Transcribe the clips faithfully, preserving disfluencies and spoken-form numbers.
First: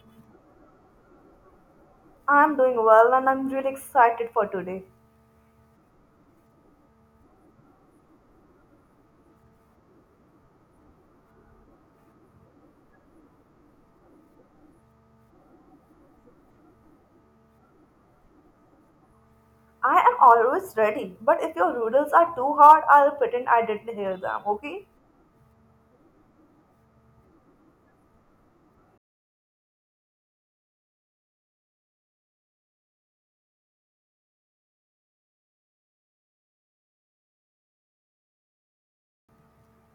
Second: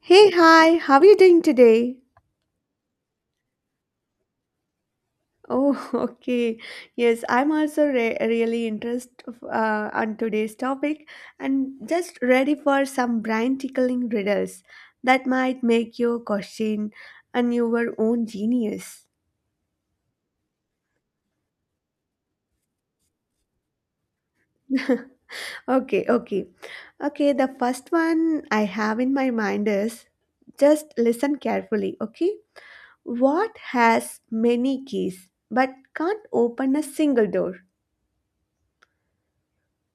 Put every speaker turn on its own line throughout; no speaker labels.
Hey, hi, how are you doing today?
I'm doing well and I'm really excited for today.
Oh, okay. Yes, I'm also re- really interested uh, on today's topic and just ready for some brain tickling riddles that might make you question on your own genius.
I am always ready, but if your riddles are too hard, I'll pretend I didn't hear them, okay?
Okay, okay. Okay, the first one I have in my mind is just listen carefully, okay? What has many keys but can't open a single door?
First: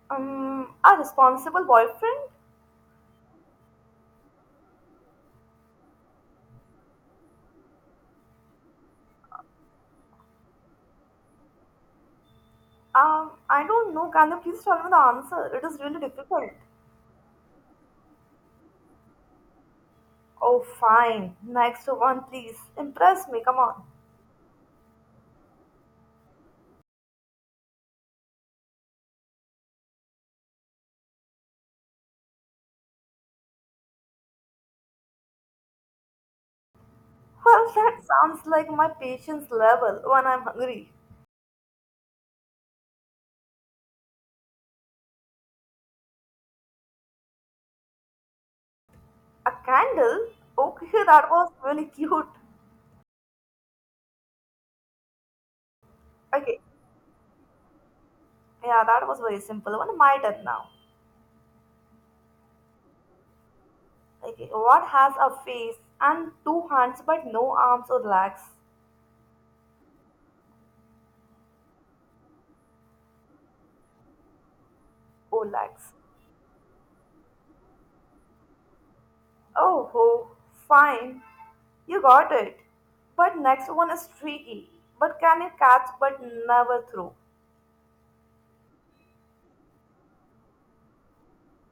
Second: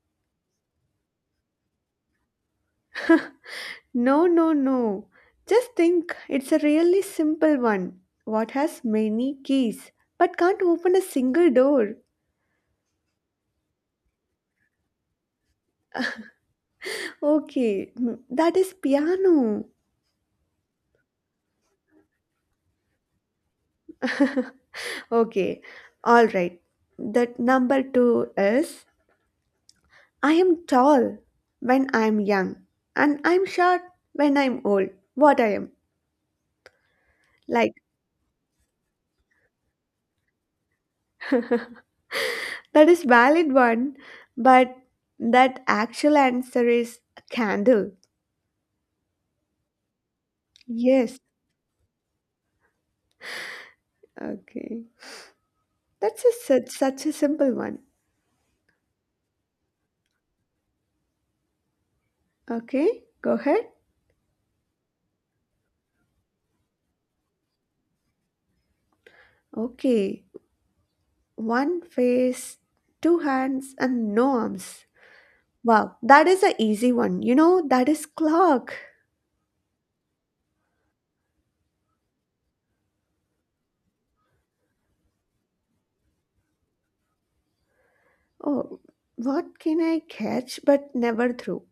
Um, a responsible boyfriend?
No, no, no. Just think, it's a really simple one. What has many keys but can't open a single door?
Um, I don't know. Can you please tell me the answer? It is really difficult.
Okay, mm, that is piano.
Oh, fine. Next one, please. Impress me, come on.
Okay, all right. The number two is I am tall when I am young, and I'm short when I'm old. What I am
Well,
like.
that sounds like my patience level when I'm hungry.
That is valid one, but that actual answer is candle.
A candle? Okay,
Yes.
that was really cute.
Okay. That's a
Okay,
such, such a simple one.
yeah, that was very simple. One, my turn now.
Okay, go ahead.
Okay, what has a face and two hands but no arms or legs?
Okay. One face, two hands, and no arms.
Or legs.
Wow, that is an easy one. You know, that is clock.
Oh, ho, fine. You got it. But next one is tricky. But can it catch but never throw?
Oh, what can I catch but never throw?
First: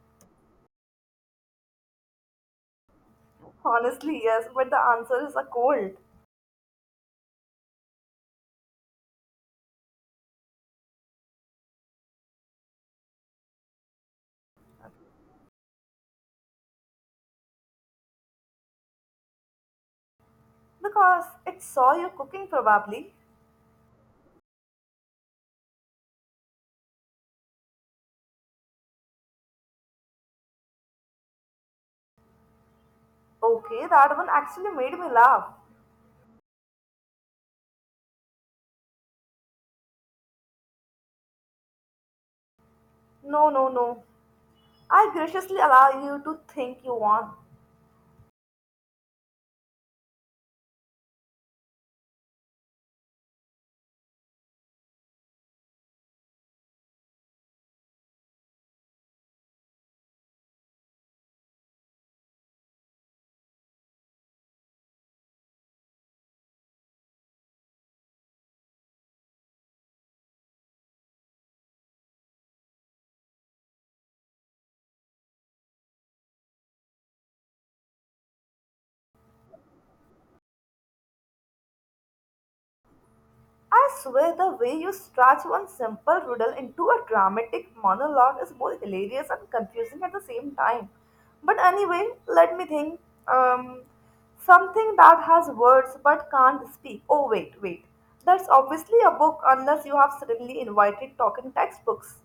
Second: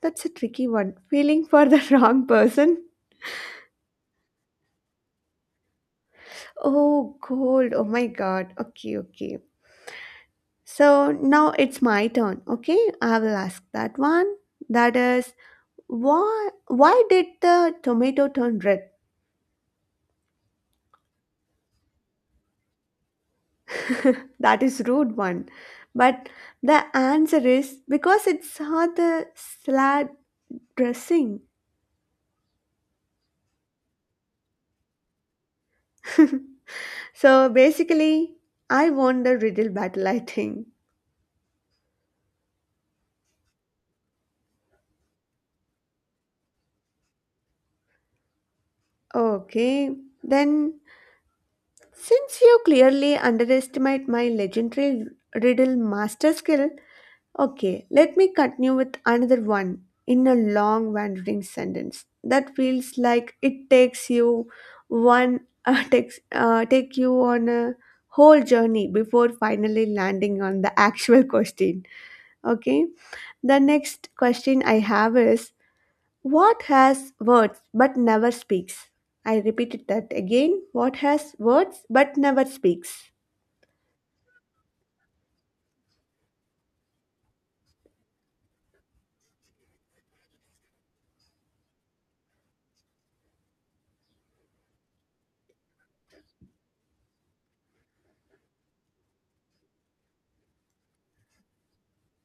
That's a tricky one. Feeling for the wrong person.
Honestly, yes, but the answer is a cold.
Oh, gold. Oh my god. Okay, okay. So now it's my turn. Okay, I will ask that one. That is, Why, why did the tomato turn red?
Because it saw you cooking probably.
That is rude one. But the answer is because it saw the salad dressing.
Okay, that one actually made me laugh.
So basically, I won the riddle battle, I think.
No, no, no. I graciously allow you to think you want.
Okay, then since you clearly underestimate my legendary riddle master skill, okay, let me continue with another one in a long wandering sentence that feels like it takes you one uh, takes uh, take you on a whole journey before finally landing on the actual question. Okay, the next question I have is, what has words but never speaks? I repeated that again. What has words but never speaks?
I swear the way you stretch one simple riddle into a dramatic monologue is both hilarious and confusing at the same time. But anyway, let me think. Um, Something that has words but can't speak. Oh, wait, wait. That's obviously a book unless you have suddenly invited talking textbooks.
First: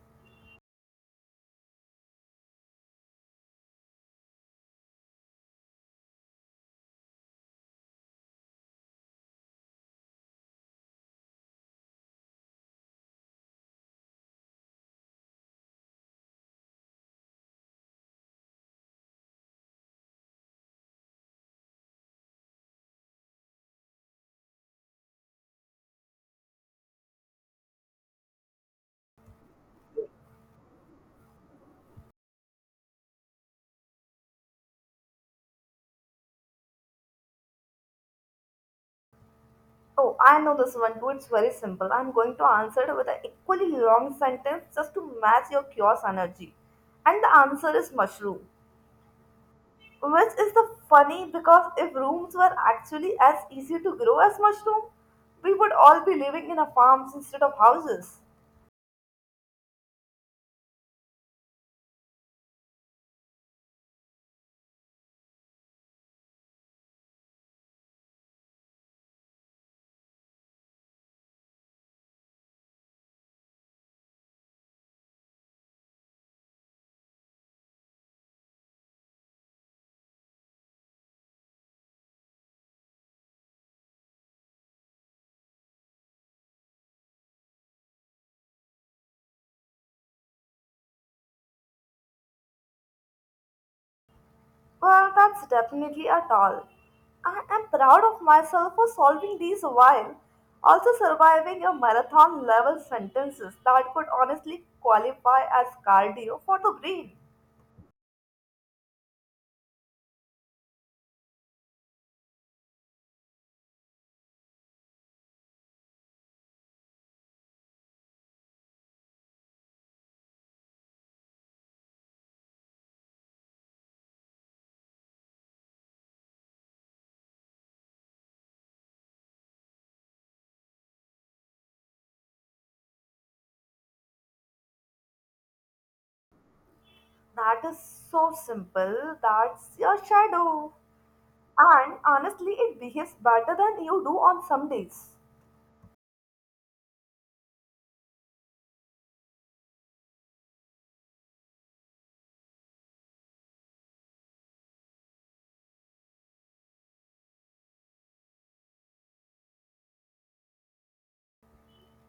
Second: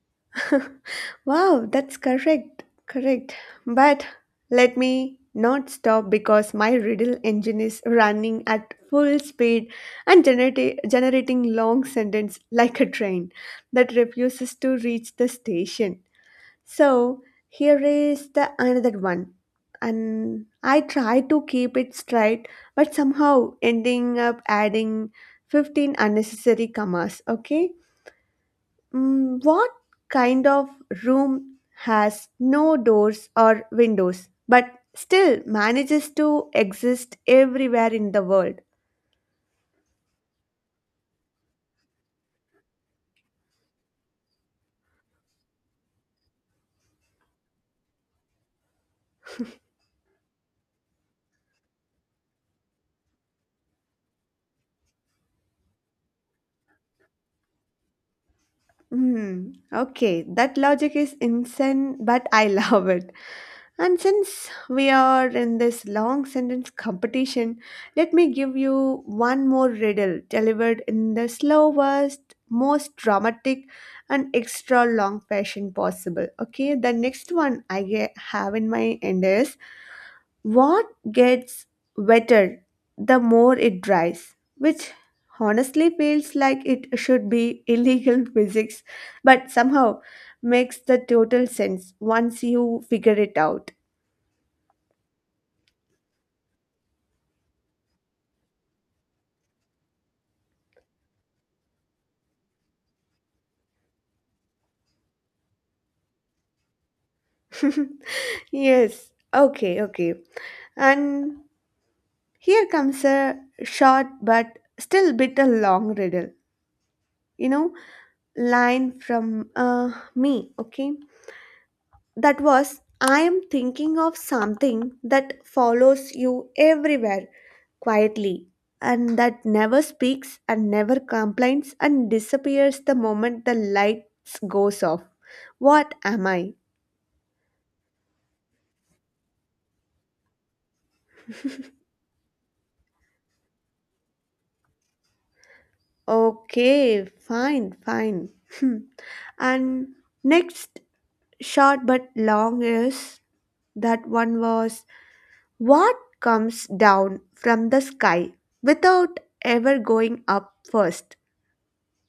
Wow, that's correct. Correct. But let me not stop because my riddle engine is running at full speed and generati- generating long sentence like a train that refuses to reach the station. So here is the another one. And I try to keep it straight, but somehow ending up adding fifteen unnecessary commas. Okay. Mm, what kind of room has no doors or windows but still manages to exist everywhere in the world?
Oh, I know this one too. It's very simple. I'm going to answer it with an equally long sentence just to match your chaos energy. And the answer is mushroom. Which is the funny because if rooms were actually as easy to grow as mushroom, we would all be living in a farms instead of houses.
Hmm. Okay, that logic is insane, but I love it. And since we are in this long sentence competition, let me give you one more riddle delivered in the slowest, most dramatic, and extra long fashion possible. Okay, the next one I ge- have in my end is, what gets wetter the more it dries, which honestly feels like it should be illegal physics, but somehow makes the total sense once you figure it out.
Well, that's definitely a all. I am proud of myself for solving these while also surviving a marathon level sentences that could honestly qualify as cardio for the brain.
Yes. Okay, okay. And here comes a short but still bit a long riddle. You know, line from uh, me, okay? That was, I am thinking of something that follows you everywhere quietly and that never speaks and never complains and disappears the moment the lights goes off. What am I?
That is so simple. That's your shadow. And honestly, it behaves better than you do on some days.
Okay, fine, fine. Hmm. And next short but long is, that one was, what comes down from the sky without ever going up first.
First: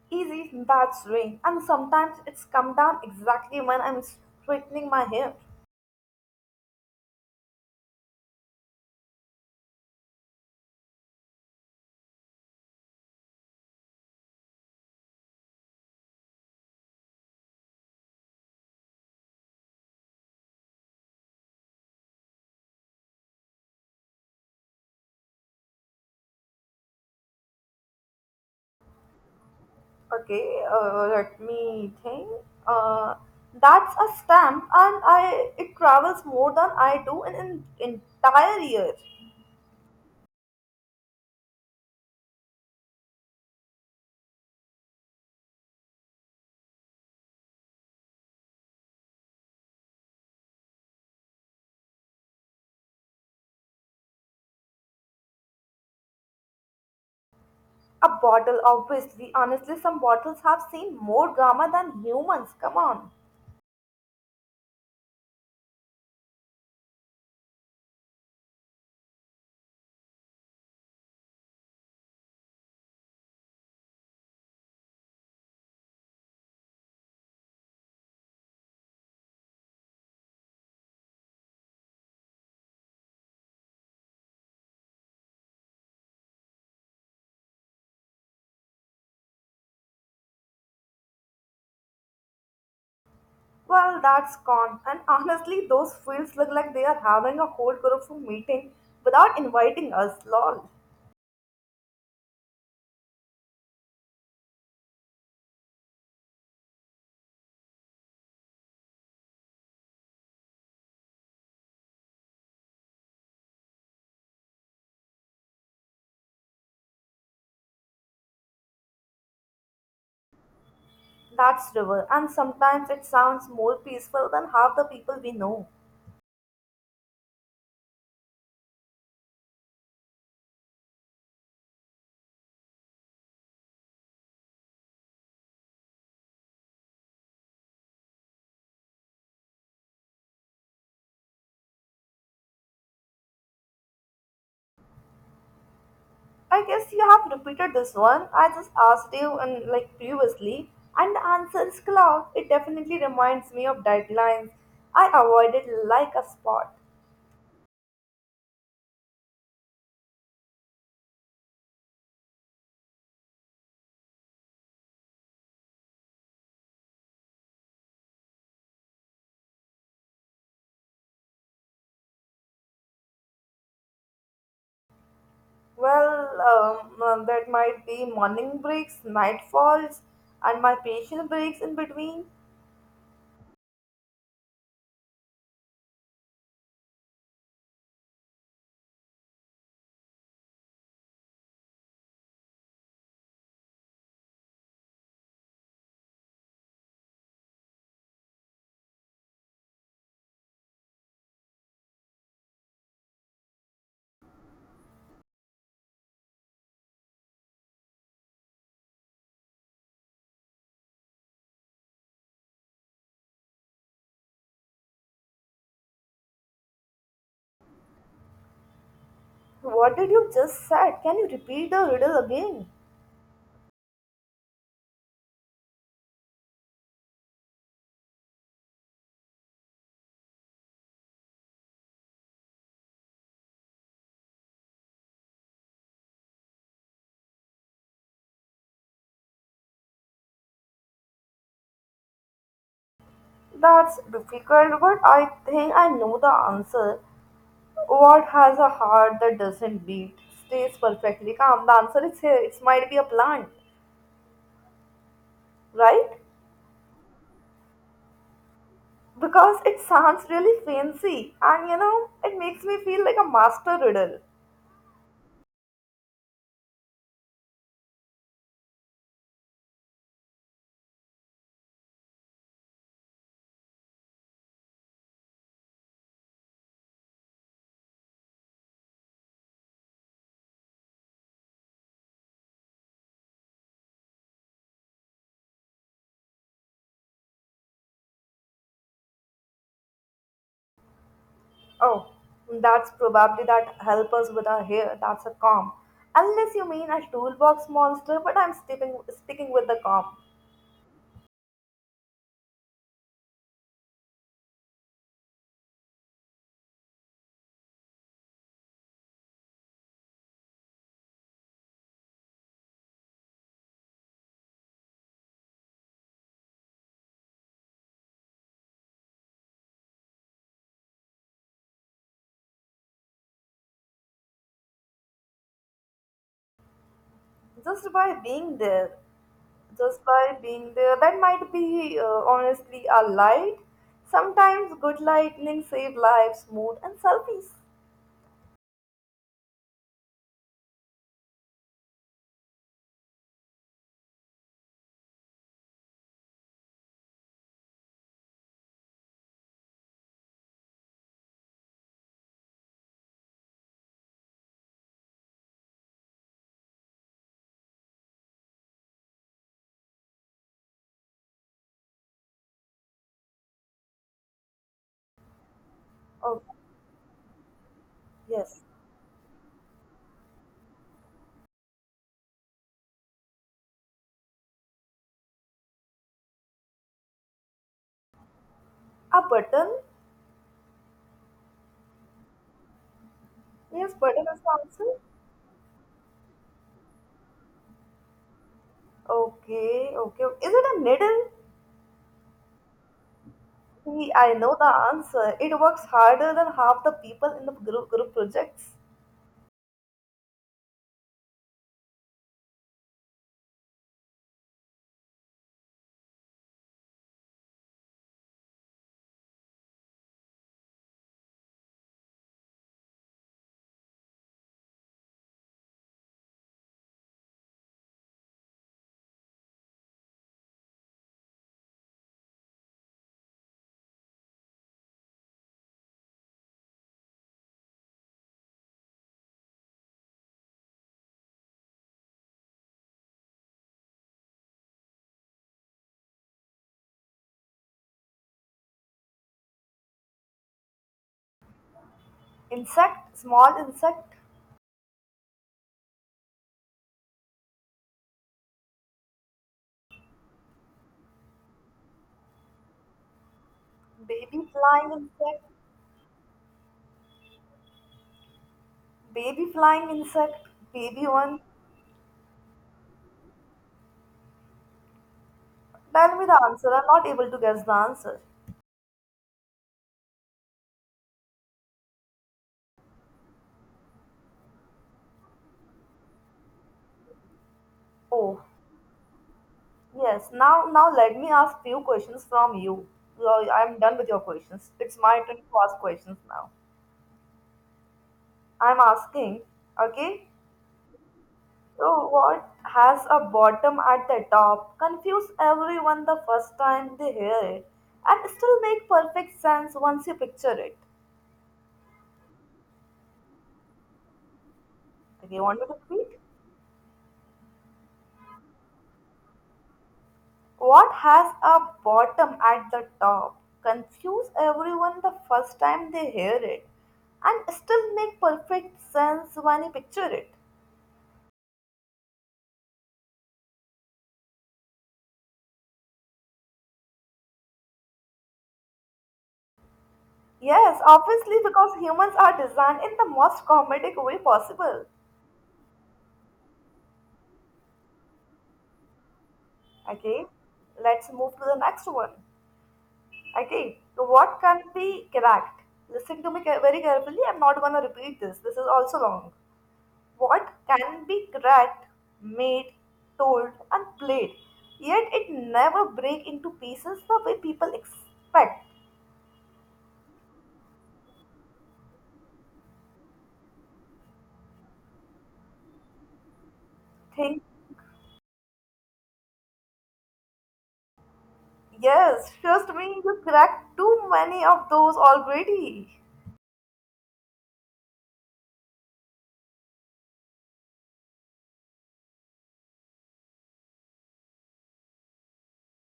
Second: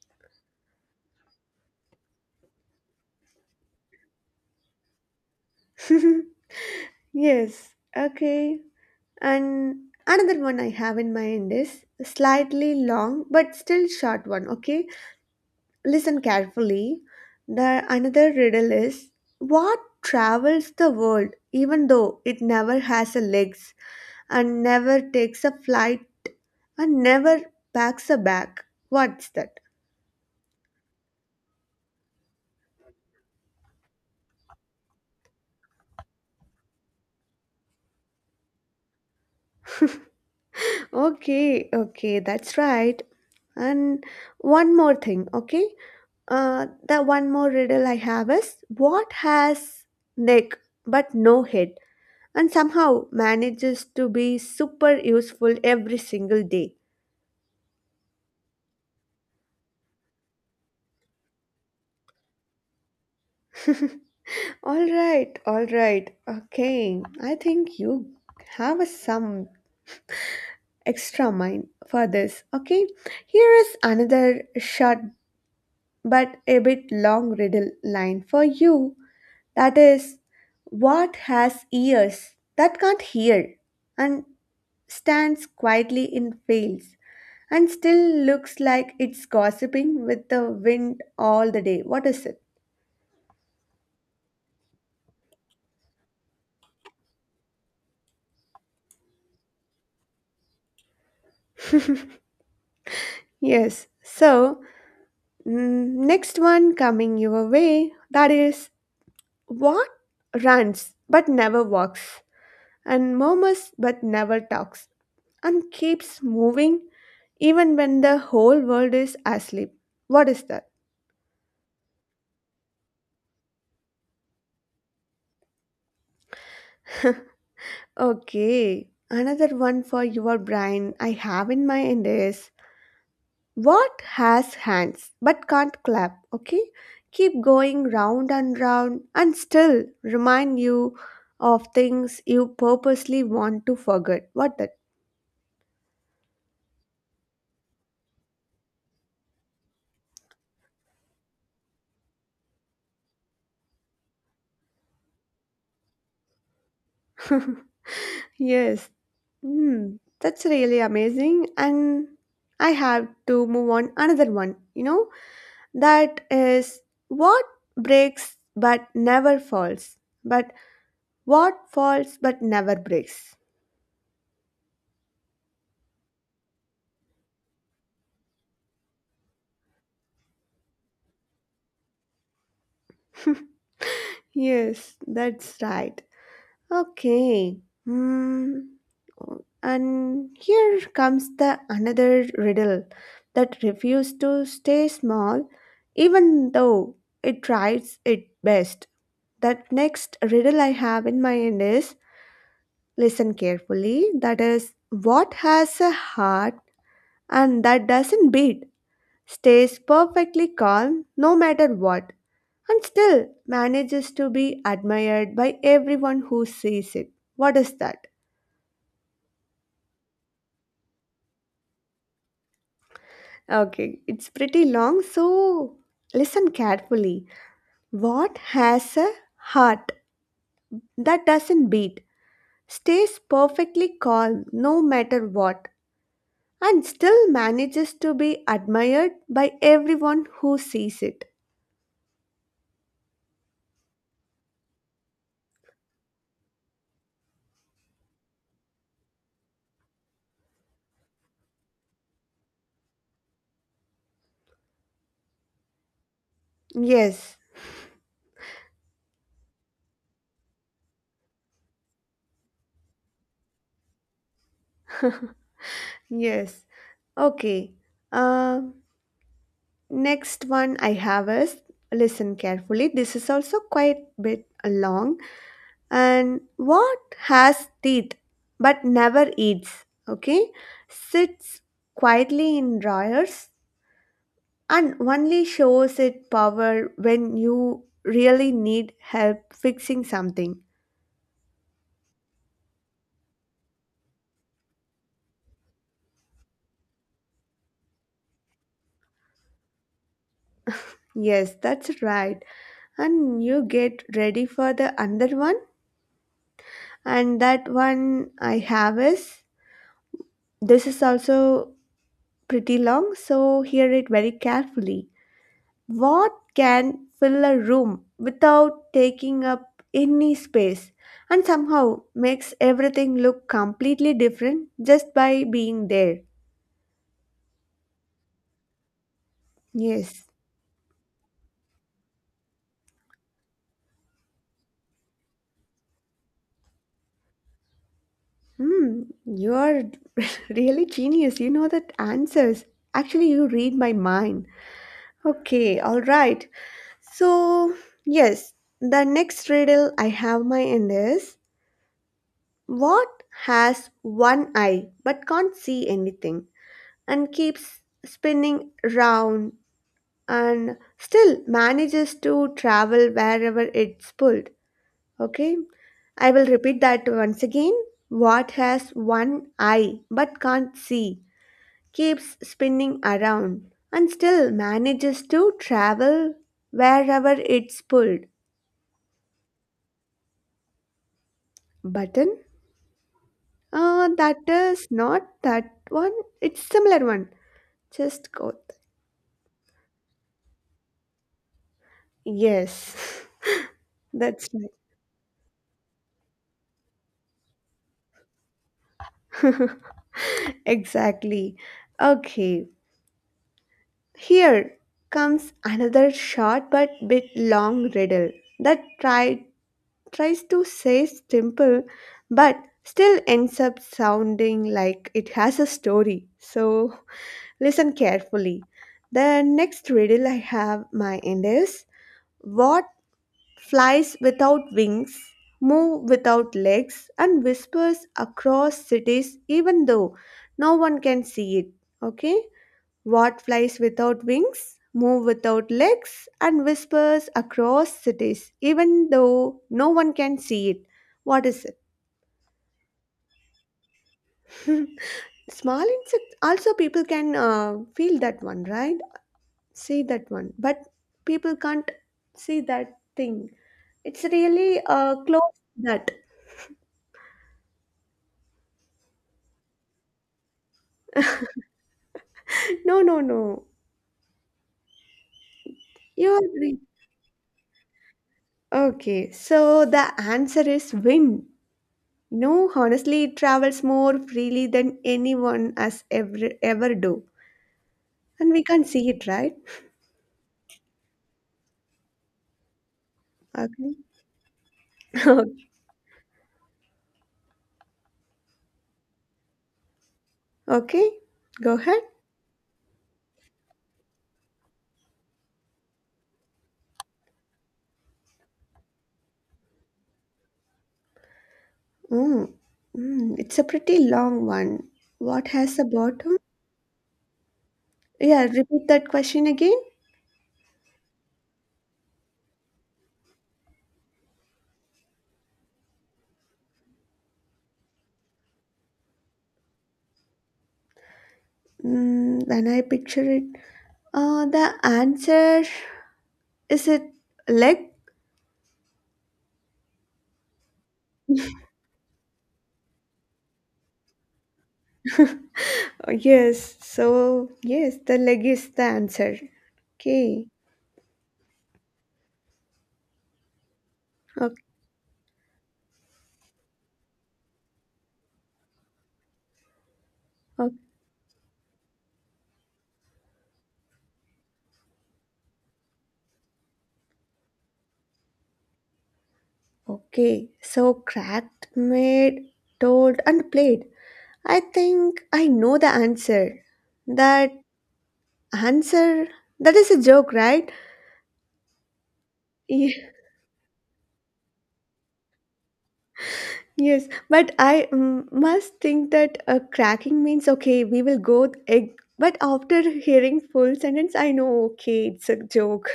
Easy, that's rain. And sometimes it's come down exactly when I'm straightening my hair.
Yes, okay. And another one I have in mind is slightly long but still short one, okay? Listen carefully. The another riddle is, what travels the world even though it never has a legs and never takes a flight and never packs a bag. What's that?
Okay, uh, let me think. Uh, that's a stamp, and I it travels more than I do in an entire year.
Okay, okay, that's right. And one more thing, okay? Uh, the one more riddle I have is, what has neck but no head and somehow manages to be super useful every single day?
A bottle, obviously. Honestly, some bottles have seen more drama than humans. Come on.
All right, all right. Okay, I think you have a some extra mind for this. Okay, here is another short but a bit long riddle line for you. That is, what has ears that can't hear and stands quietly in fields and still looks like it's gossiping with the wind all the day? What is it?
Well, that's gone. And honestly, those fields look like they are having a whole group of meeting without inviting us. Lol.
Yes, so Mm, next one coming your way, that is, what runs but never walks and murmurs but never talks and keeps moving even when the whole world is asleep. What is that?
That's river, and sometimes it sounds more peaceful than half the people we know.
Okay, another one for your brain I have in mind is, what has hands but can't clap? Okay, keep going round and round and still remind you of things you purposely want to forget. What that?
I guess you have repeated this one. I just asked you and like previously, and the answer is cloud. It definitely reminds me of deadlines. I avoided like a spot.
Yes. Hmm. That's really amazing. And I have to move on another one. You know, that is, what breaks but never falls, but what falls but never breaks.
Well, um, uh, that might be morning breaks, night falls, and my patient breaks in between.
Yes, that's right. Okay. Hmm. And here comes the another riddle that refused to stay small, even though it tries its best. That next riddle I have in mind is, listen carefully. That is, what has a heart and that doesn't beat, stays perfectly calm no matter what, and still manages to be admired by everyone who sees it. What is that?
What did you just said? Can you repeat the riddle again?
Okay, it's pretty long, so listen carefully. What has a heart that doesn't beat, stays perfectly calm no matter what, and still manages to be admired by everyone who sees it?
That's difficult, but I think I know the answer. What has a heart that doesn't beat, stays perfectly calm? The answer is here. It might be a plant, right?
Yes,
Because it sounds really fancy and you know, it makes me feel like a master riddle.
yes. Okay, uh, next one I have is, listen carefully. This is also quite a bit long. And what has teeth but never eats, okay, sits quietly in drawers and only shows its power when you really need help fixing something.
Oh, that's probably that help us with our hair. That's a calm. Unless you mean a toolbox monster, but I'm sticking, sticking with the calm.
Yes, that's right. And you get ready for the other one, and that one I have is, this is also pretty long, so hear it very carefully. What can fill a room without taking up any space and somehow makes everything look completely different just by being there?
Just by being there. Just
Yes.
by being there. That might be uh, honestly a light. Sometimes good lightning save lives, mood, and selfies.
Hmm, you're really genius. You know that answers. Actually, you read my mind. Okay, all right. So, yes, the next riddle I have my end is, what has one eye but can't see anything? And keeps spinning round and still manages to travel wherever it's pulled. Okay, I
Oh,
will repeat that once again. What
yes.
has one eye but can't see, keeps spinning around and still manages to travel wherever it's pulled.
A button?
Button?
Yes,
Uh,
button is
that
the answer.
is not that one. It's similar one. Just go.
Okay, okay. Is it a needle?
Yes,
See, I
that's
know the answer. It works harder than half the people in the group, group projects.
right. Exactly. Okay, here comes another short but bit long riddle that try, tries to say simple but still ends up sounding like it has a story. So listen carefully. The next riddle I have my end is, what flies without wings, move without legs, and whispers across cities even though no one can see it. Okay? What flies without wings, moves without legs, and whispers across cities, even though no one can see it? What is it?
Insect, small insect,
Small insect. Also, people can uh, feel that one, right? See that one, but people can't see that thing. It's
baby
really
flying
uh,
insect,
close to that.
baby flying insect, baby one.
No, no, no.
Tell me
You're
the answer.
right.
I'm not able to guess the answer.
Okay, so the answer is wind. No, honestly, it travels more freely than anyone has ever ever do.
Oh,
And we can't see it, right?
yes, now now let me ask few questions from you. Well, I'm
Okay.
done with your questions. It's my turn to
Okay.
ask questions now. I'm asking, okay?
Okay. Go ahead.
So what has a bottom at the top? Confuse everyone the first time they hear it and still make perfect sense once you picture it.
Mm. Mm. It's a pretty long one.
Okay,
What
want me to
has a
repeat?
bottom? Yeah, repeat that question again.
What has a bottom at the top? Confuse everyone the first time they hear it and still make perfect sense when you picture it.
Mm, when I picture it, uh, the answer is, it leg?
Yes, obviously, because humans are designed in the most comedic way possible.
Uh, Yes. So, yes, the leg is the answer.
Okay,
Okay.
let's move to the next one. Okay, so what can
Okay.
be cracked? Listen to me ca- very carefully. I'm not gonna repeat this. This is also long. What
Okay.
can be cracked, made, told, and played, yet it never break into pieces the way people expect.
Okay. So, cracked, made, told, and played. I think I know the answer.
Think,
That answer, that is a joke, right?
yes, trust me,
Ye-
you cracked too many of those already.
yes, but I mm, must think that uh, cracking means, okay, we will go with egg, but after hearing full sentence I know, okay, it's a joke.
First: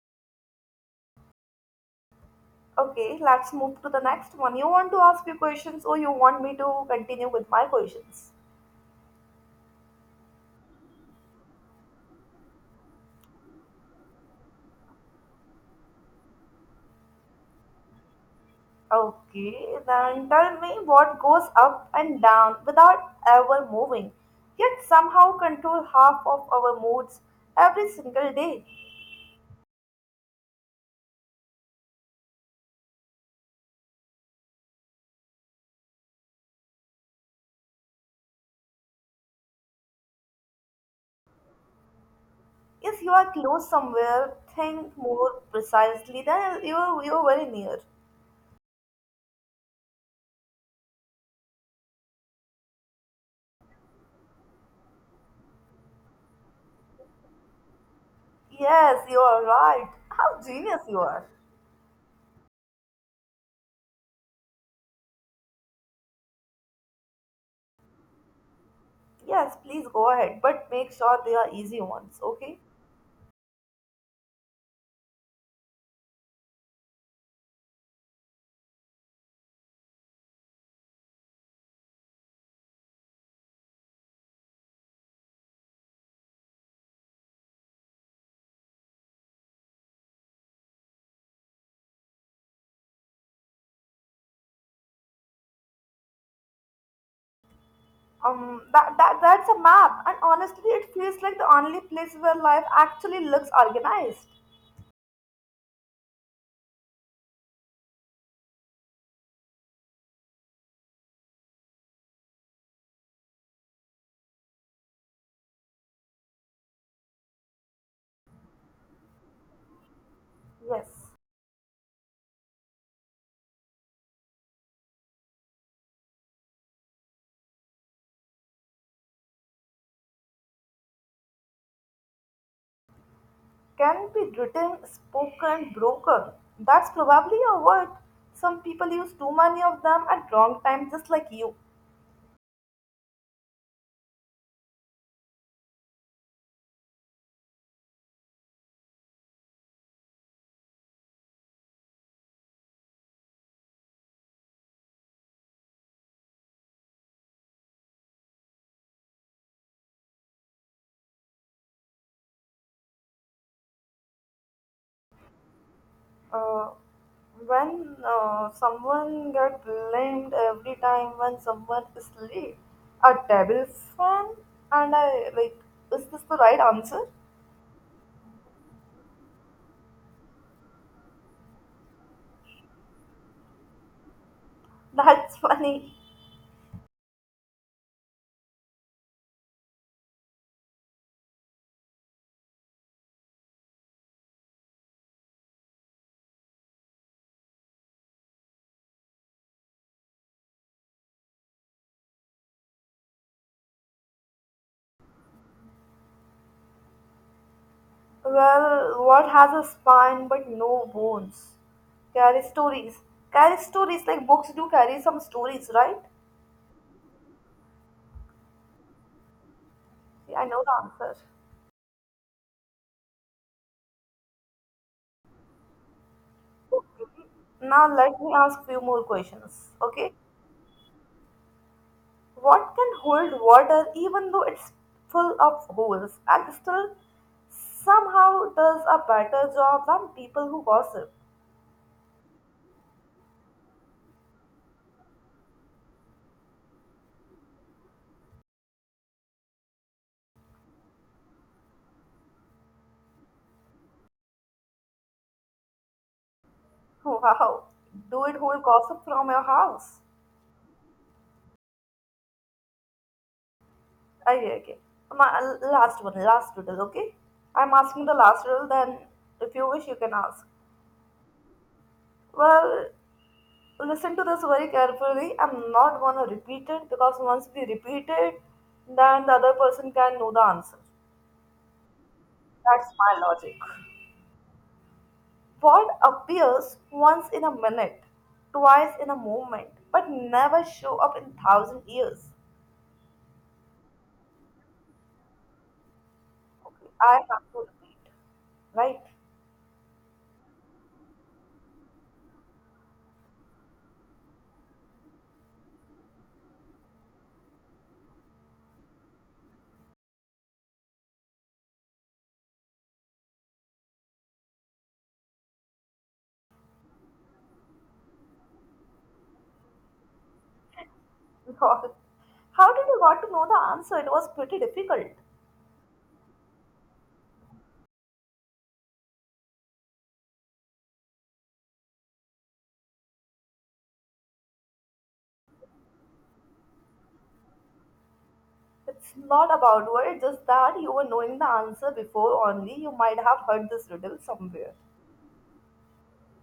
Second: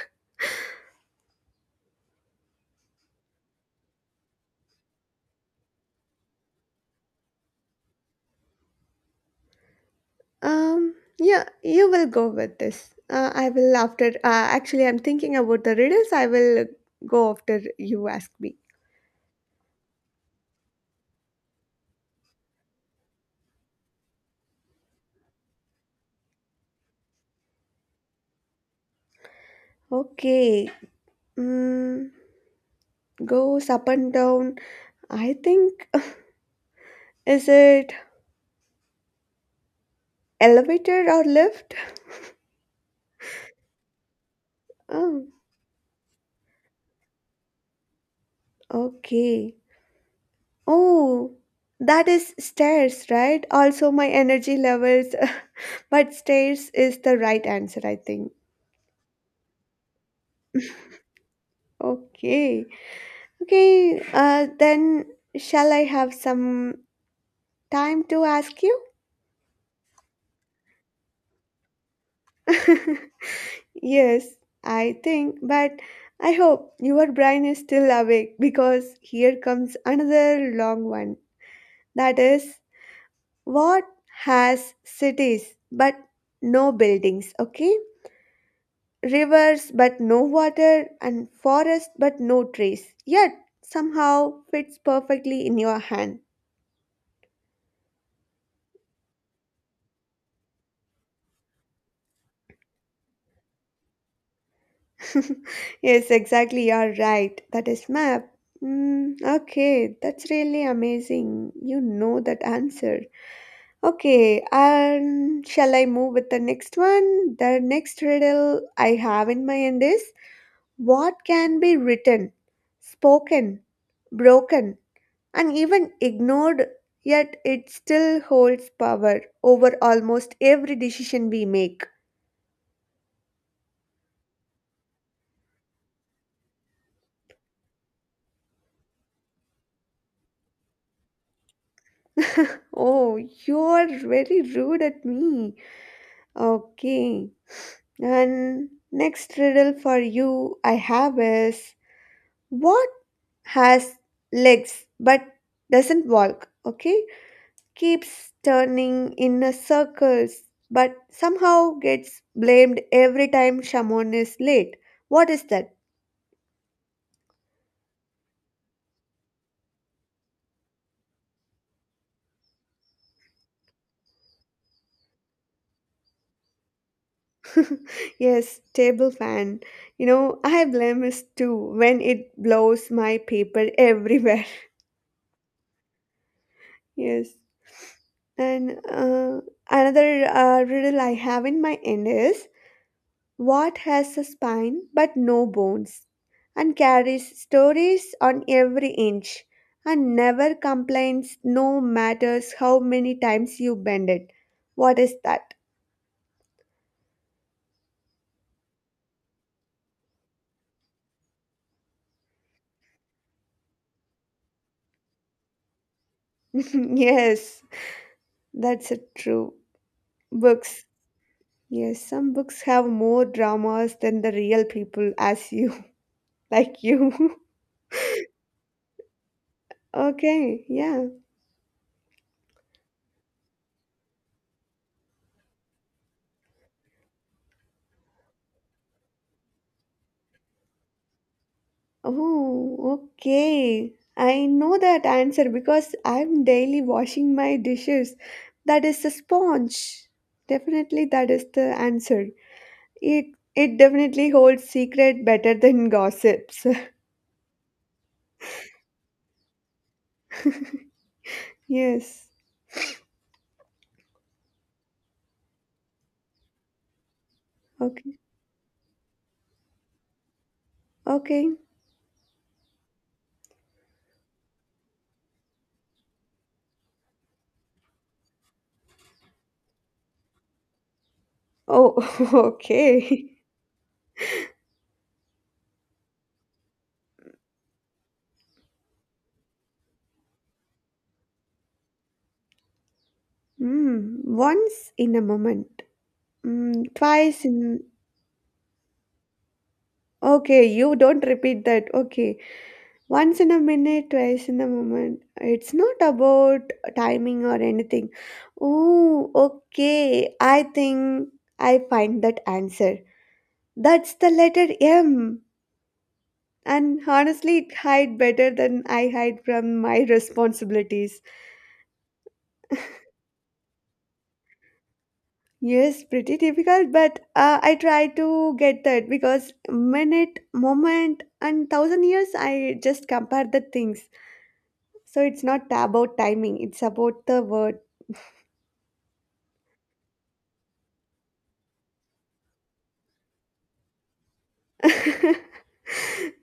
Okay, let's move to the next one. You want to ask me questions or you want me to continue with my questions?
um yeah, you will go with this, uh, I will after uh, actually I'm thinking about the riddles. I will go after you ask me.
Okay, then tell me what goes up and down without ever moving, yet somehow control half of our moods every single day.
Okay, mm, goes up and down, I think, is it elevator or lift?
If you are close somewhere, think
Oh,
more precisely than you you're very near.
okay. Oh, that is stairs, right? Also, my energy levels, but stairs is the right answer, I think.
Yes, you are right. How genius you are.
Okay. Okay, uh, then shall I have some time to ask you?
Yes, please go ahead, but make sure they are easy ones, okay?
Yes, I think, but I hope your brain is still awake because here comes another long one. That is, what has cities but no buildings? Okay. Rivers but no water, and forests but no trees. Yet somehow fits perfectly in your hand.
Um, that, that that's a map, and honestly, it feels like the only place where life actually looks organized.
Yes, exactly, you're right. That is map. Mm, okay, that's really amazing. You know that answer. Okay, um, shall I move with the next one? The next riddle I have in mind is,
Yes,
what can be written, spoken, broken, and even ignored, yet it still holds power over almost every decision we make.
can be written, spoken, broken. That's probably a word. Some people use too many of them at wrong time, just like you.
Oh, you're very rude at me. Okay. And next riddle for you I have is, what has legs but doesn't walk? Okay. Keeps turning in a circles but somehow gets blamed every time someone is late. What is that?
Uh, when uh, someone get blamed every time when someone is late, a table fan, and I like, is this the right answer?
Yes, table fan. You know, I blame blemish too when it blows my paper everywhere.
That's funny.
Yes. And uh, another uh, riddle I have in my end is, what has a spine but no bones and carries stories on every inch and never complains no matters how many times you bend it? What is that?
Well, what has a spine but no bones? Carry stories. Carry stories like books do carry some stories, right?
Yes, that's a true.
See, I know the
Books.
answer.
Yes, some books have more dramas than the real people, as you, like you.
Now let me ask few more questions. Okay,
Okay, yeah.
what can hold water even though it's full of holes and still somehow does a better job than people who gossip?
Oh, okay. I know that answer because I'm daily washing my dishes. That is the sponge. Definitely, that is the answer. It it definitely holds secret better than gossips.
Wow, do it hold gossip from your house?
Yes.
Okay, okay. My uh, last one, last riddle, okay? I'm asking the
Okay.
last riddle, then if you wish, you can ask.
Okay.
Well, listen to this very carefully. I'm not gonna repeat it because once we repeat it, then the other person can know the answer.
Oh,
That's my
okay.
logic. What appears once in a minute, twice in a moment, but never show up in thousand years?
Mm, once in a moment.
Okay,
Mm,
I have
twice
to
in.
repeat, right?
Okay, you don't repeat that. Okay. Once in a minute, twice in a moment. It's not about timing or anything. Oh, okay. I think I find that answer. That's the letter M. And honestly, it hide better than I hide from my responsibilities.
How did you got to know the answer? It was pretty difficult.
Yes, pretty difficult, but uh, I try to get that because minute, moment, and thousand years, I just compare the things. So it's not about timing, it's about the word.
It's not about word, just that you were knowing the answer before only. You might have heard this riddle somewhere.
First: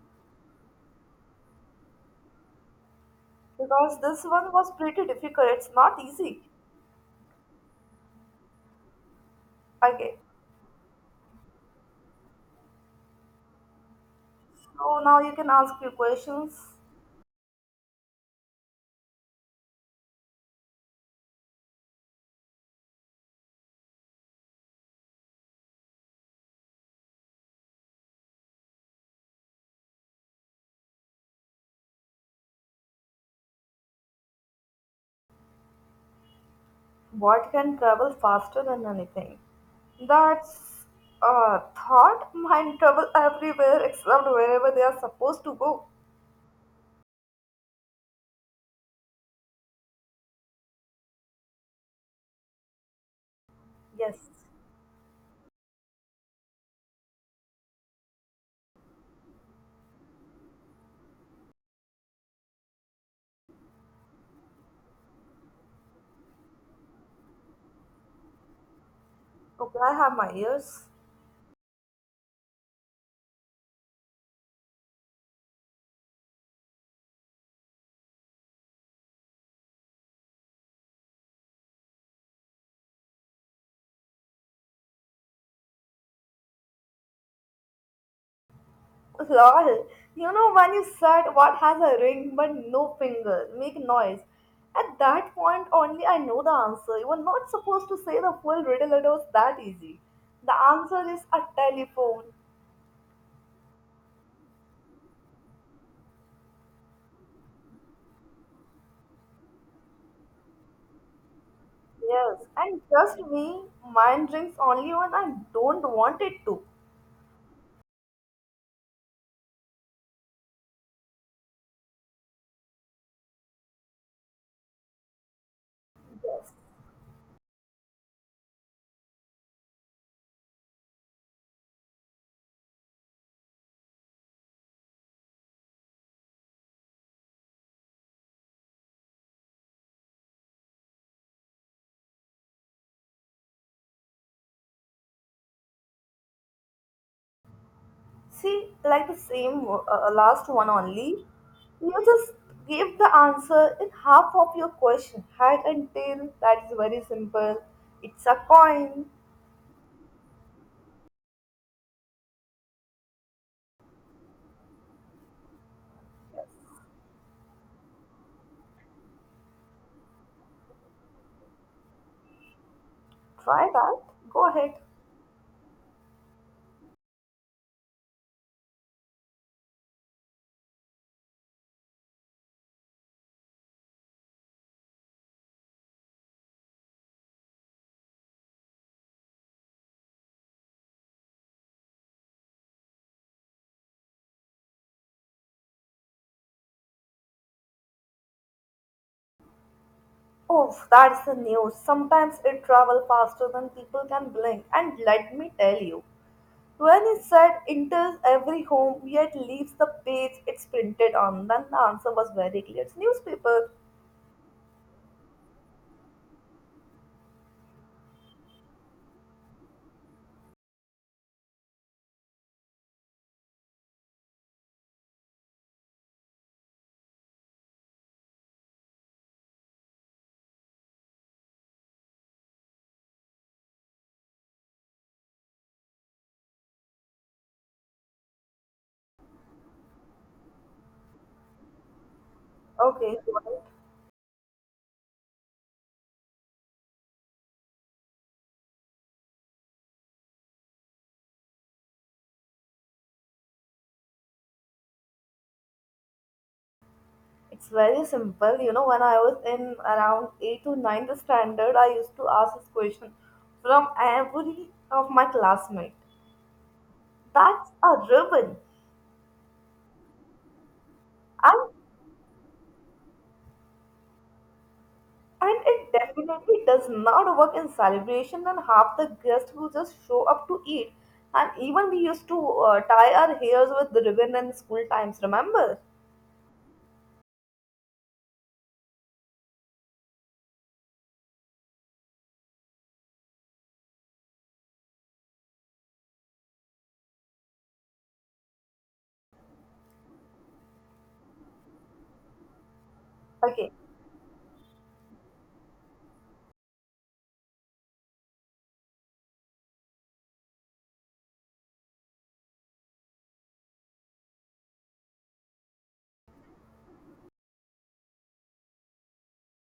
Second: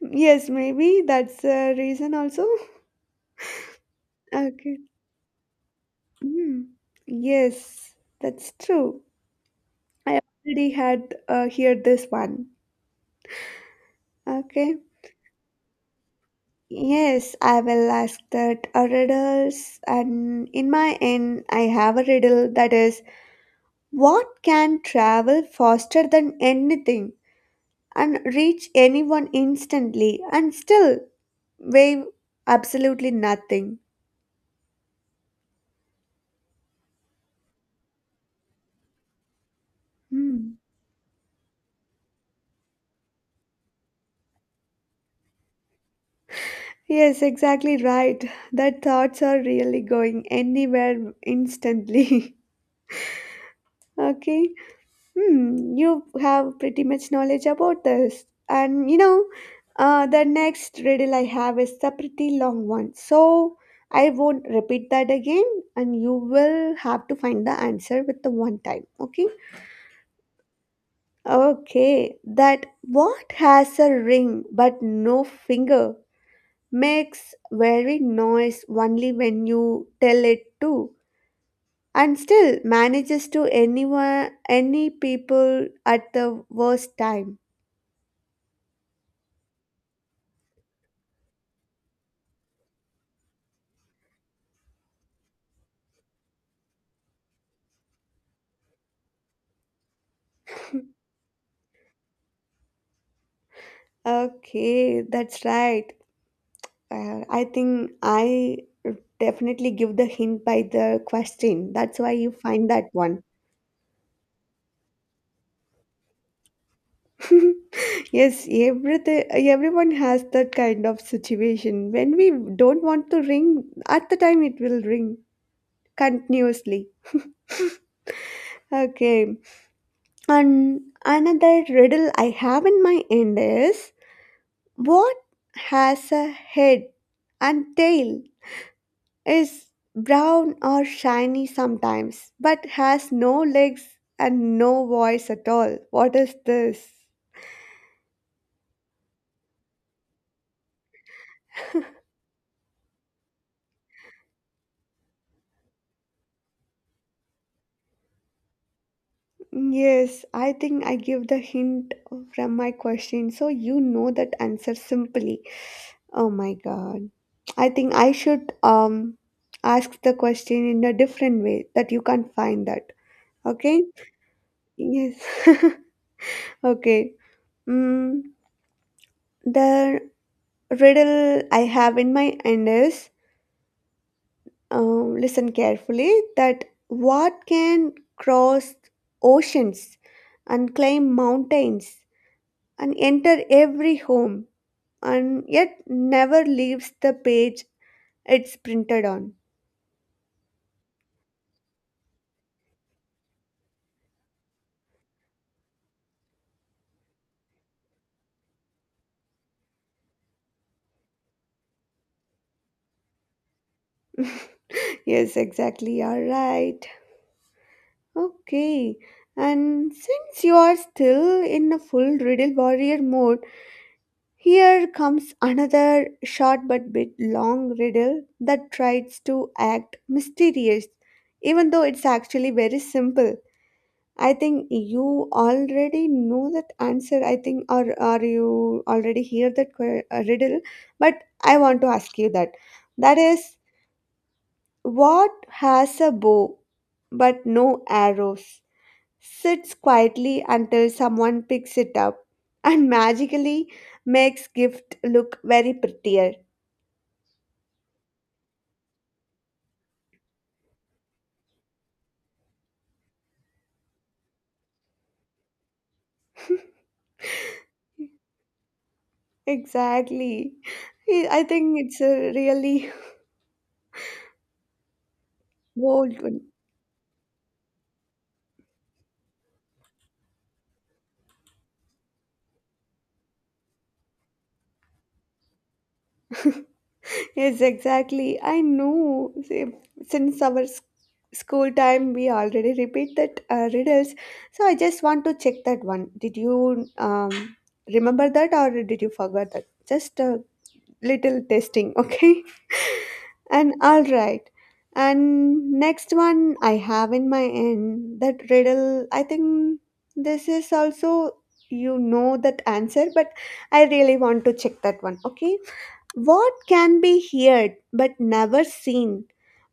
Yes, maybe that's a reason also.
Because this one was
Okay.
pretty difficult, it's not easy.
Hmm. Yes, that's true.
Okay,
I already had uh, heard this one. Okay.
so now you can ask your questions.
Yes, I will ask that a riddles, and in my end, I have a riddle that is, what can travel faster than anything and reach anyone instantly and still weigh absolutely nothing?
What can travel faster than anything?
Hmm.
That's a thought. Mind travel everywhere except wherever they are supposed to go.
Yes, exactly right. That thoughts are really going anywhere instantly.
Yes.
Okay. Hmm. You have pretty much knowledge about this. And you know, uh, the next riddle I have is a pretty long one. So I won't repeat that again, and you will have to find the answer with the one time. Okay.
Okay, I have my ears.
Okay. That, what has a ring but no finger, makes very noise only when you tell it to, and still manages to anyone any people at the worst time?
Lol, you know when you said what has a ring but no finger, make noise. At that point only I know the answer. You are not supposed to say the full riddle, it was that easy. The answer is a telephone.
Okay, that's right. uh, I think I definitely give the hint by the question, that's why you
Yes,
find
and
that
trust
one.
me, mine rings only when I don't want it to.
Yes, everything everyone has that kind of situation when we don't want to ring at the time, it will ring continuously. Okay. And another riddle I have in my end is, what has a head and tail, is brown or shiny sometimes, but has no legs and no voice at all? What is this?
See, like the same uh, uh, last one only. You just gave the answer in half of your question. Head and tail, that is very simple. It's a coin.
Yes, I think I give the hint from my question, so you know that answer simply. Oh my god. I think I should um ask the question in a different way that you can't find that.
Try
Okay?
that. Go ahead.
Yes. Okay. Mm, the riddle I have in my hand is, um, listen carefully, that what can cross oceans and climb mountains and enter every home and yet never leaves the page it's printed on.
Oh, that's the news. Sometimes it travels faster than people can blink. And let me tell you, when it said enters every home yet leaves the page it's printed on, then the answer was very clear. It's newspaper.
Yes, exactly. You're right. Okay. And since you are still in a full riddle warrior mode, here comes another short but bit long riddle that tries to act mysterious, even though it's actually very simple. I think you already know that answer, I think, or, or you already hear that que- uh, riddle, but I want to ask you that.
Okay,
That
got
is, what has a bow but no arrows, sits quietly until someone picks it up and magically makes gift look very prettier?
It's very simple. You know, when I was in around eight to ninth standard, I used to ask this question from every of my classmate. That's a ribbon.
Exactly. I I
And
think it's a really
And it
bold one.
definitely does not work in celebration and half the guests who just show up to eat. And even we used to uh, tie our hairs with the ribbon in school times, remember?
Yes, exactly. I know. See, since our s- school time, we already repeat that uh, riddles. So I just want to check that one. Did you um, remember that, or did you forget that? Just uh, little testing, okay?
Okay,
And all right. And next one I have in my end, that riddle, I think this is also you know that answer, but I really want to check that one. Okay. What can be heard but never seen,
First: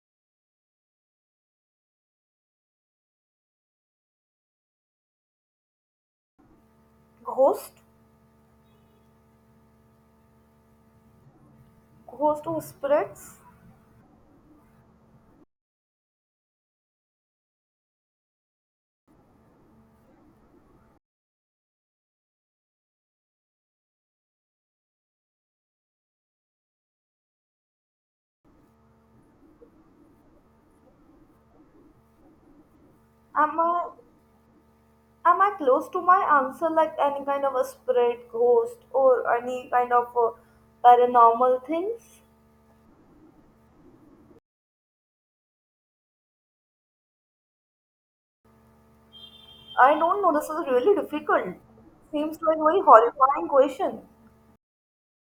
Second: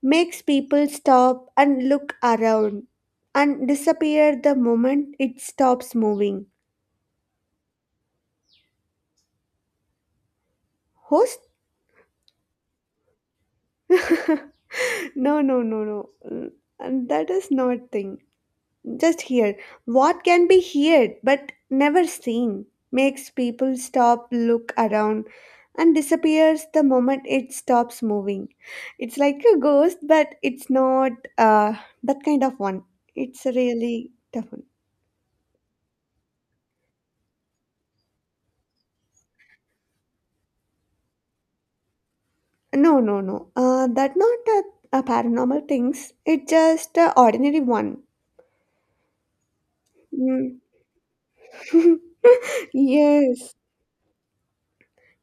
makes people stop and look around, and disappear the moment it stops moving?
ghost,
Host.
ghost or spirits?
No, no, no, no. Mm, and that is not thing. Just here. What can be heard but never seen, makes people stop, look around, and disappears the moment it stops moving? It's like a ghost, but it's not uh, that kind of one. It's a
Am I,
really tough one.
am I close to my answer like any kind of a spirit, ghost, or any kind of uh, paranormal things?
No, no, no. Uh, that not a, a paranormal things. It's just a ordinary one.
I don't know, this
Mm.
is really difficult. Seems like very horrifying
Yes.
question.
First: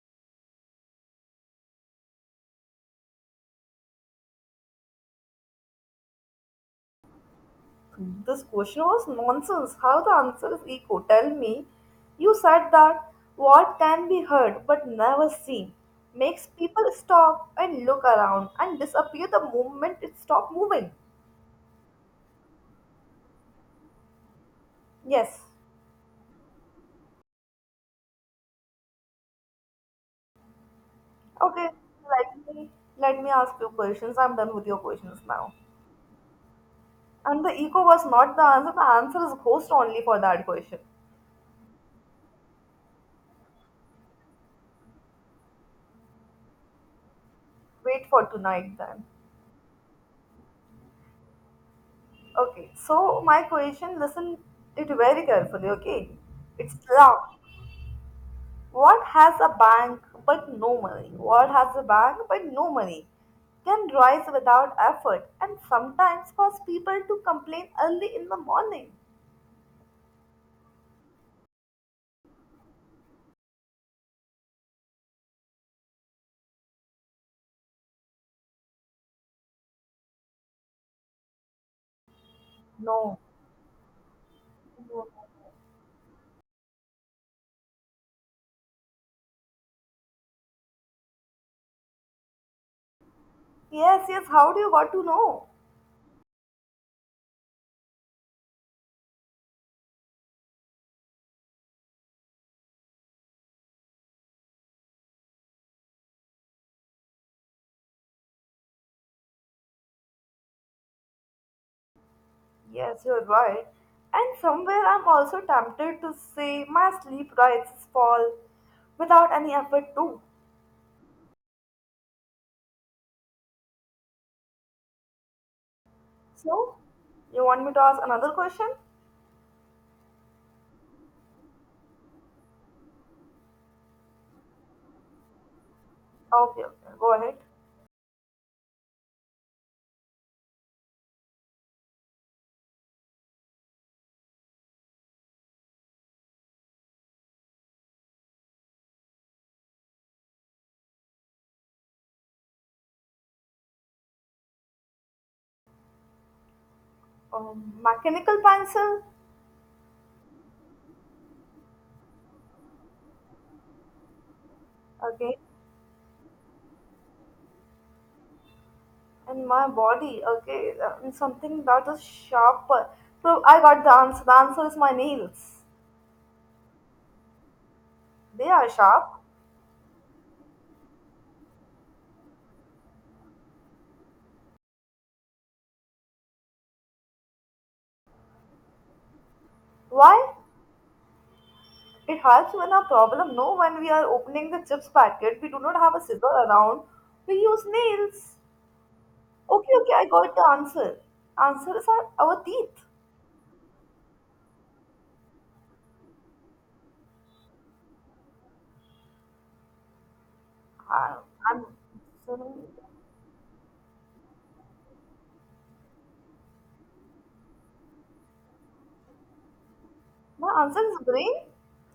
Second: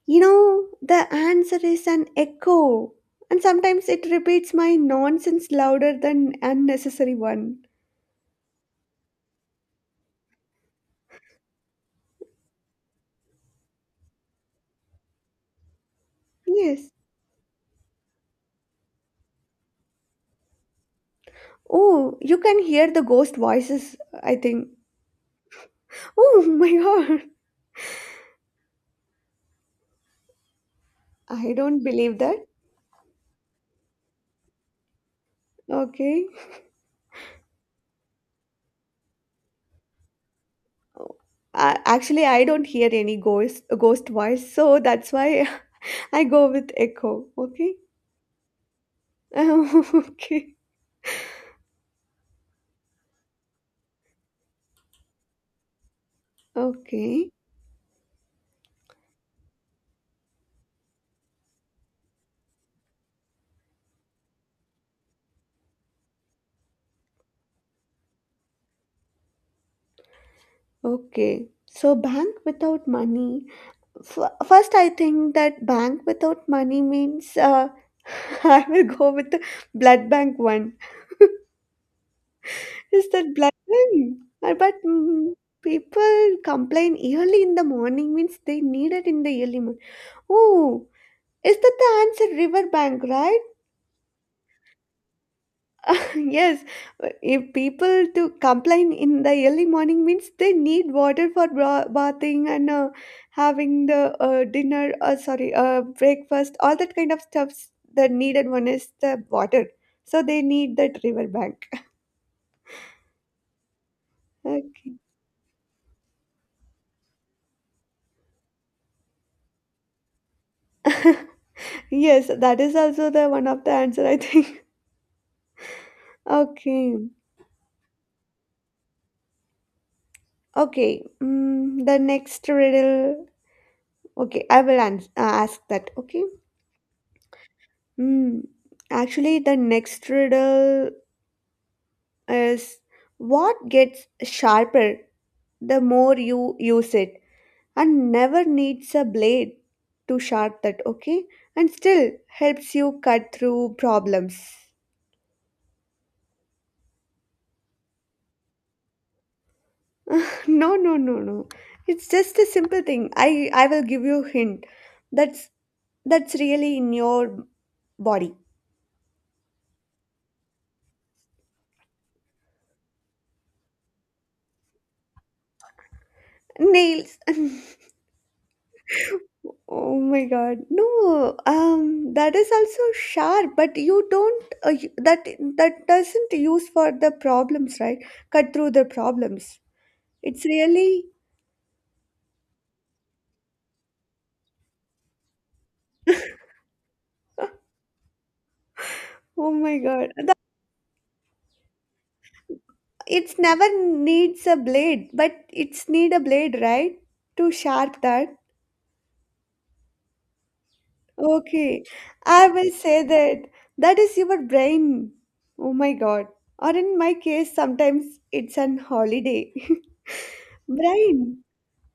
You know, the answer is an echo, and sometimes it repeats my nonsense louder than unnecessary one.
Hmm. This question was nonsense. How the answer is echo? Tell me. You said that what can be heard but never seen makes people
Yes.
stop and look around and disappear the moment it stops moving.
Oh, you can hear the ghost voices, I think.
Yes.
Oh, my god. I
Okay.
don't believe that.
Let me let me ask you questions. I'm done with your questions now.
Okay.
And the echo was not the answer. The answer is ghost only for that question.
Uh, actually, I don't hear any ghost ghost voice, so that's why I go with echo. Okay.
Wait for tonight then.
Okay.
Okay. So my question, listen it very carefully. Okay. It's long.
Okay.
What has a bank but no money? What has a bank but no money? Can rise without effort and sometimes cause people to complain early in the morning.
Okay. So, bank without money. F- first, I think that bank without money means uh, I will go with the blood bank one. Is
No.
that blood bank? Uh, But mm, people complain early in the morning means they need it in the early morning. Oh, is that the answer? River bank, right?
Yes, yes, how do you got to know?
Yes, uh, if people to complain in the early morning means they need water for bra- bathing and uh, having the uh, dinner, uh, sorry, uh, breakfast, all that kind of stuffs. The needed one is the water, so they need that river bank.
Yes, you're right. And somewhere
Okay.
I'm also tempted to say my sleep rights fall without any effort too.
Yes, that is also the one of the answer, I think.
So,
Okay,
you want me to ask another question?
okay. Mm, the next riddle. Okay, I will ans- uh, ask that. Okay.
Okay, okay, go ahead.
Mm. Actually, the next riddle is, what gets sharper the more you use it and never needs a blade to sharp that, okay, and still helps you cut through problems?
Um, mechanical pencil?
No, no, no, no. It's just a simple thing. I i will give you a hint.
Okay,
That's that's really in your body.
and my body. Okay, uh, and something that is sharp, so I got the answer. The answer is my nails.
Nails.
They are sharp.
Oh my God. No, um, that is also sharp, but you don't, uh, you- that that doesn't use for the problems, right? Cut through the problems.
Why?
It's really,
It helps when our problem, no, when we are opening the chips packet, we do not have a scissor around. We use nails.
oh
Okay,
my
okay, I
God. The-
got the answer. Answer is our, our teeth.
It's never needs a blade, but it's need a blade, right? To sharp that.
I, I'm
Okay. I will say that that is your brain. Oh my God. Or in my case, sometimes it's an holiday.
my answer is brain.
Brain.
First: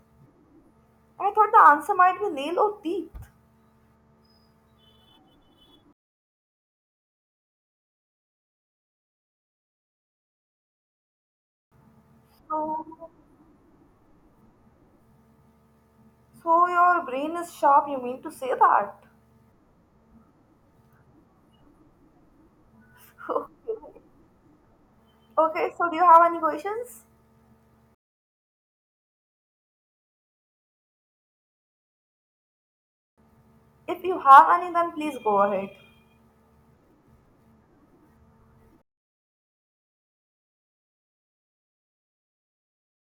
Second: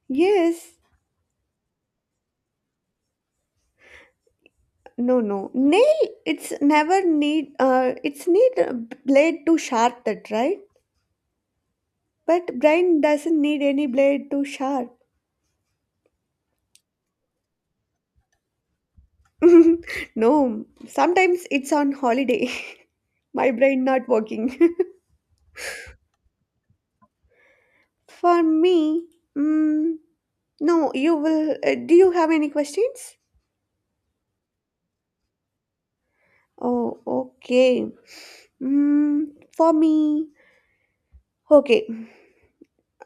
Yes.
I thought the answer might be nail or teeth.
No, no. Nail, it's never need, uh, it's need a b- blade to sharp that, right? But
So
brain doesn't need any blade to sharp.
so your brain is sharp, you mean to say that?
No, sometimes it's on holiday.
Okay.
My brain not working.
Okay, so do you have any questions?
For me, mm, no, you will, uh, do you have any questions?
If you have any, then please go ahead.
Oh, okay. Mm, for me, okay.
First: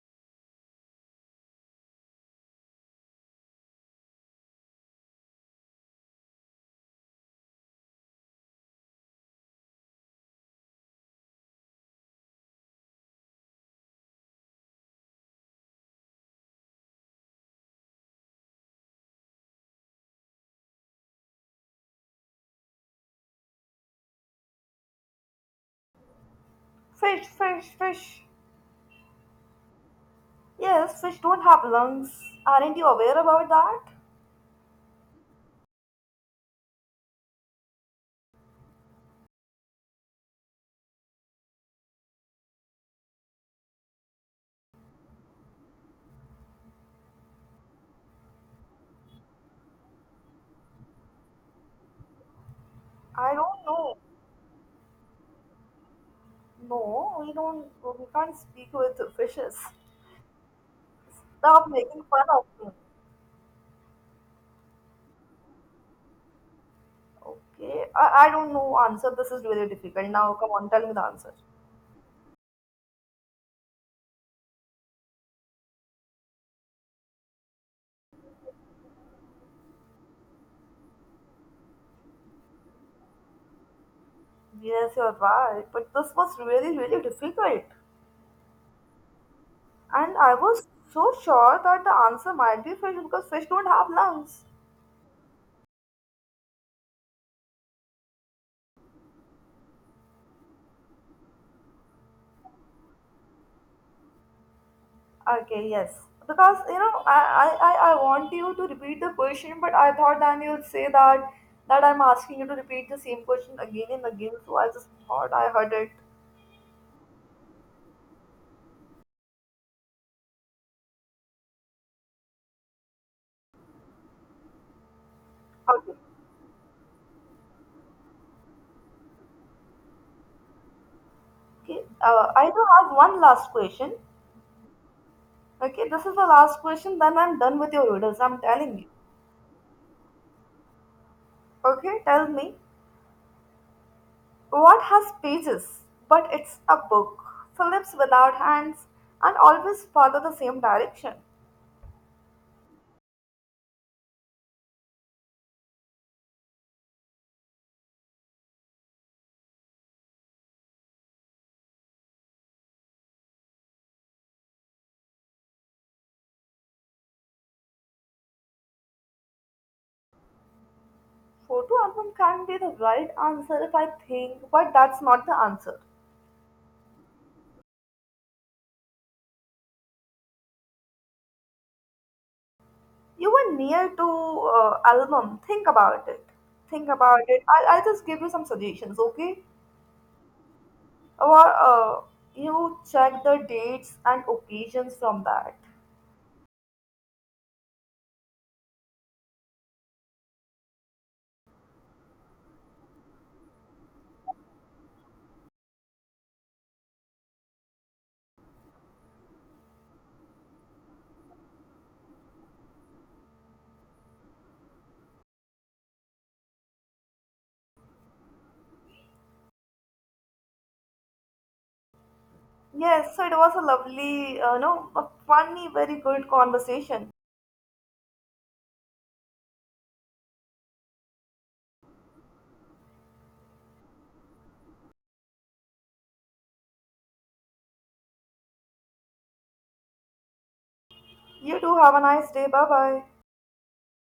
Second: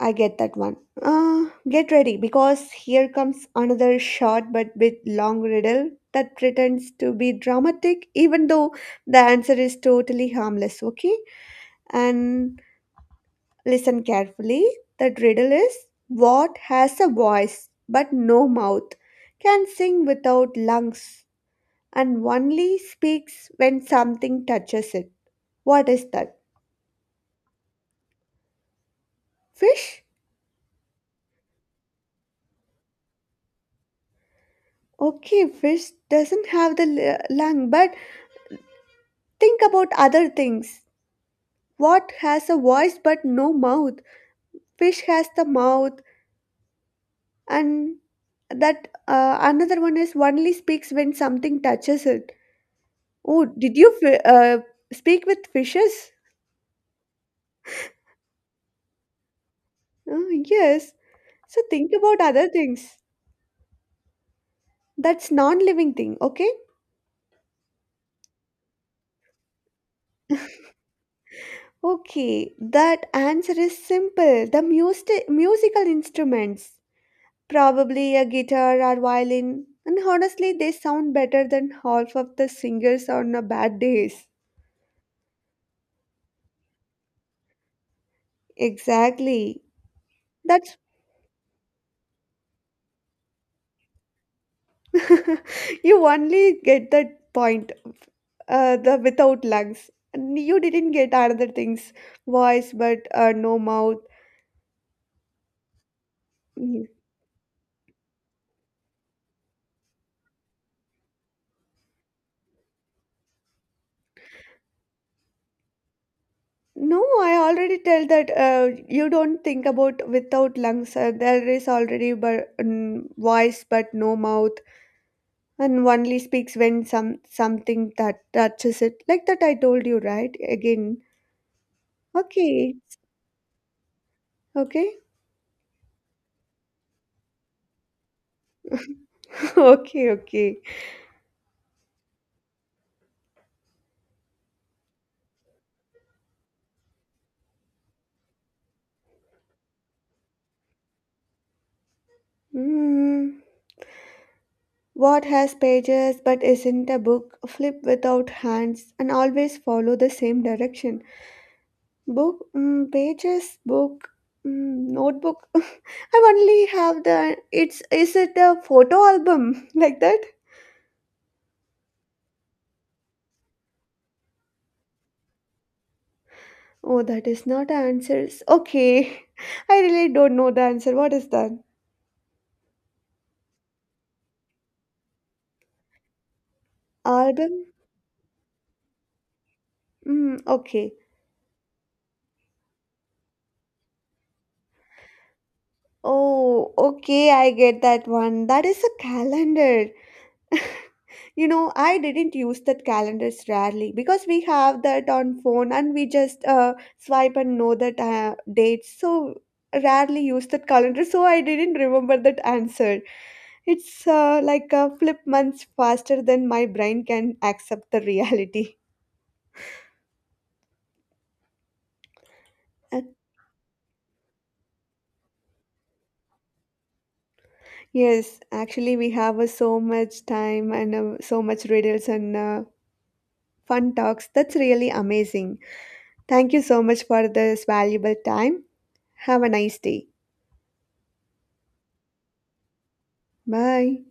I get that one. Uh, get ready because here comes another short but bit long riddle that pretends to be dramatic, even though the answer is totally harmless, okay? And listen carefully. That riddle is, what has a voice but no mouth, can sing without lungs, and only speaks when something touches it? What is that?
Fish, fish, fish.
Fish?
Yes, fish don't have lungs. Aren't you aware about that?
Okay, fish doesn't have the l- lung, but think about other things. What has a voice but no mouth? Fish has the mouth, and that uh, another one is only speaks when something touches it.
I
Oh,
don't
did
know.
you fi- uh, speak with fishes?
No, we don't. We can't speak with fishes.
Oh, yes. So
Stop
think
making
about
fun of
other
me.
things. That's non-living thing, okay?
Okay, I, I don't know answer. This is really difficult. Now, come on, tell me the answer.
Okay, that answer is simple. The music musical instruments. Probably a guitar or violin, and honestly, they sound better than half of the singers on a bad days.
Yes, you're right. But this was really, really difficult.
Exactly.
And I was
That's
so sure that the answer might be fish because fish don't have lungs.
you only get that point. Uh, the without lungs, and you didn't get other things, voice, but uh, no mouth.
Okay, yes. Because you
Mm.
know, I, I, I I want you to repeat the question, but I thought then you'll say that that I'm asking you to repeat the same question again and again. So I just thought I heard it.
No, I already tell that uh, you don't think about without lungs. Uh, there is already but mm voice, but no mouth. And
Okay.
only speaks when some something that touches it, like that I told you, right again.
Okay. Uh, I do
Okay,
have one last question.
okay.
Okay, this is the last question. Then I'm done with your riddles. I'm telling you.
Okay, okay.
Okay, tell me what has pages but it's a book, Phillips without hands, and always follow the same direction.
Mm. What has pages but isn't a book, flip without hands, and always follow the same direction? Book. Mm, pages, book. Mm, notebook. I only have the, it's, is it a photo album? Like that.
Photo album can be the right answer if I think, but that's not the answer.
Oh, that is not answers, okay. I really don't know the answer. What is that?
You were near to uh, album. Think about it. Think about it.
Album?
I'll, I'll just give you some suggestions, okay?
Mm, okay.
Or uh, you check the dates and occasions from that.
Oh, okay, I get that one. That is a calendar. You know, I didn't use that calendars rarely because we have that on phone, and we just uh, swipe and know that uh, dates. So rarely use that calendar. So I didn't remember that answer. It's uh, like a flip months faster than my brain can accept the reality.
Yes, so it was a lovely, uh, no, a funny, very good conversation.
Yes, actually, we have uh, so much time and uh, so much riddles and uh, fun talks. That's really amazing. Thank you so much for this valuable time. Have a nice day.
You do have a nice day. Bye bye.
Bye.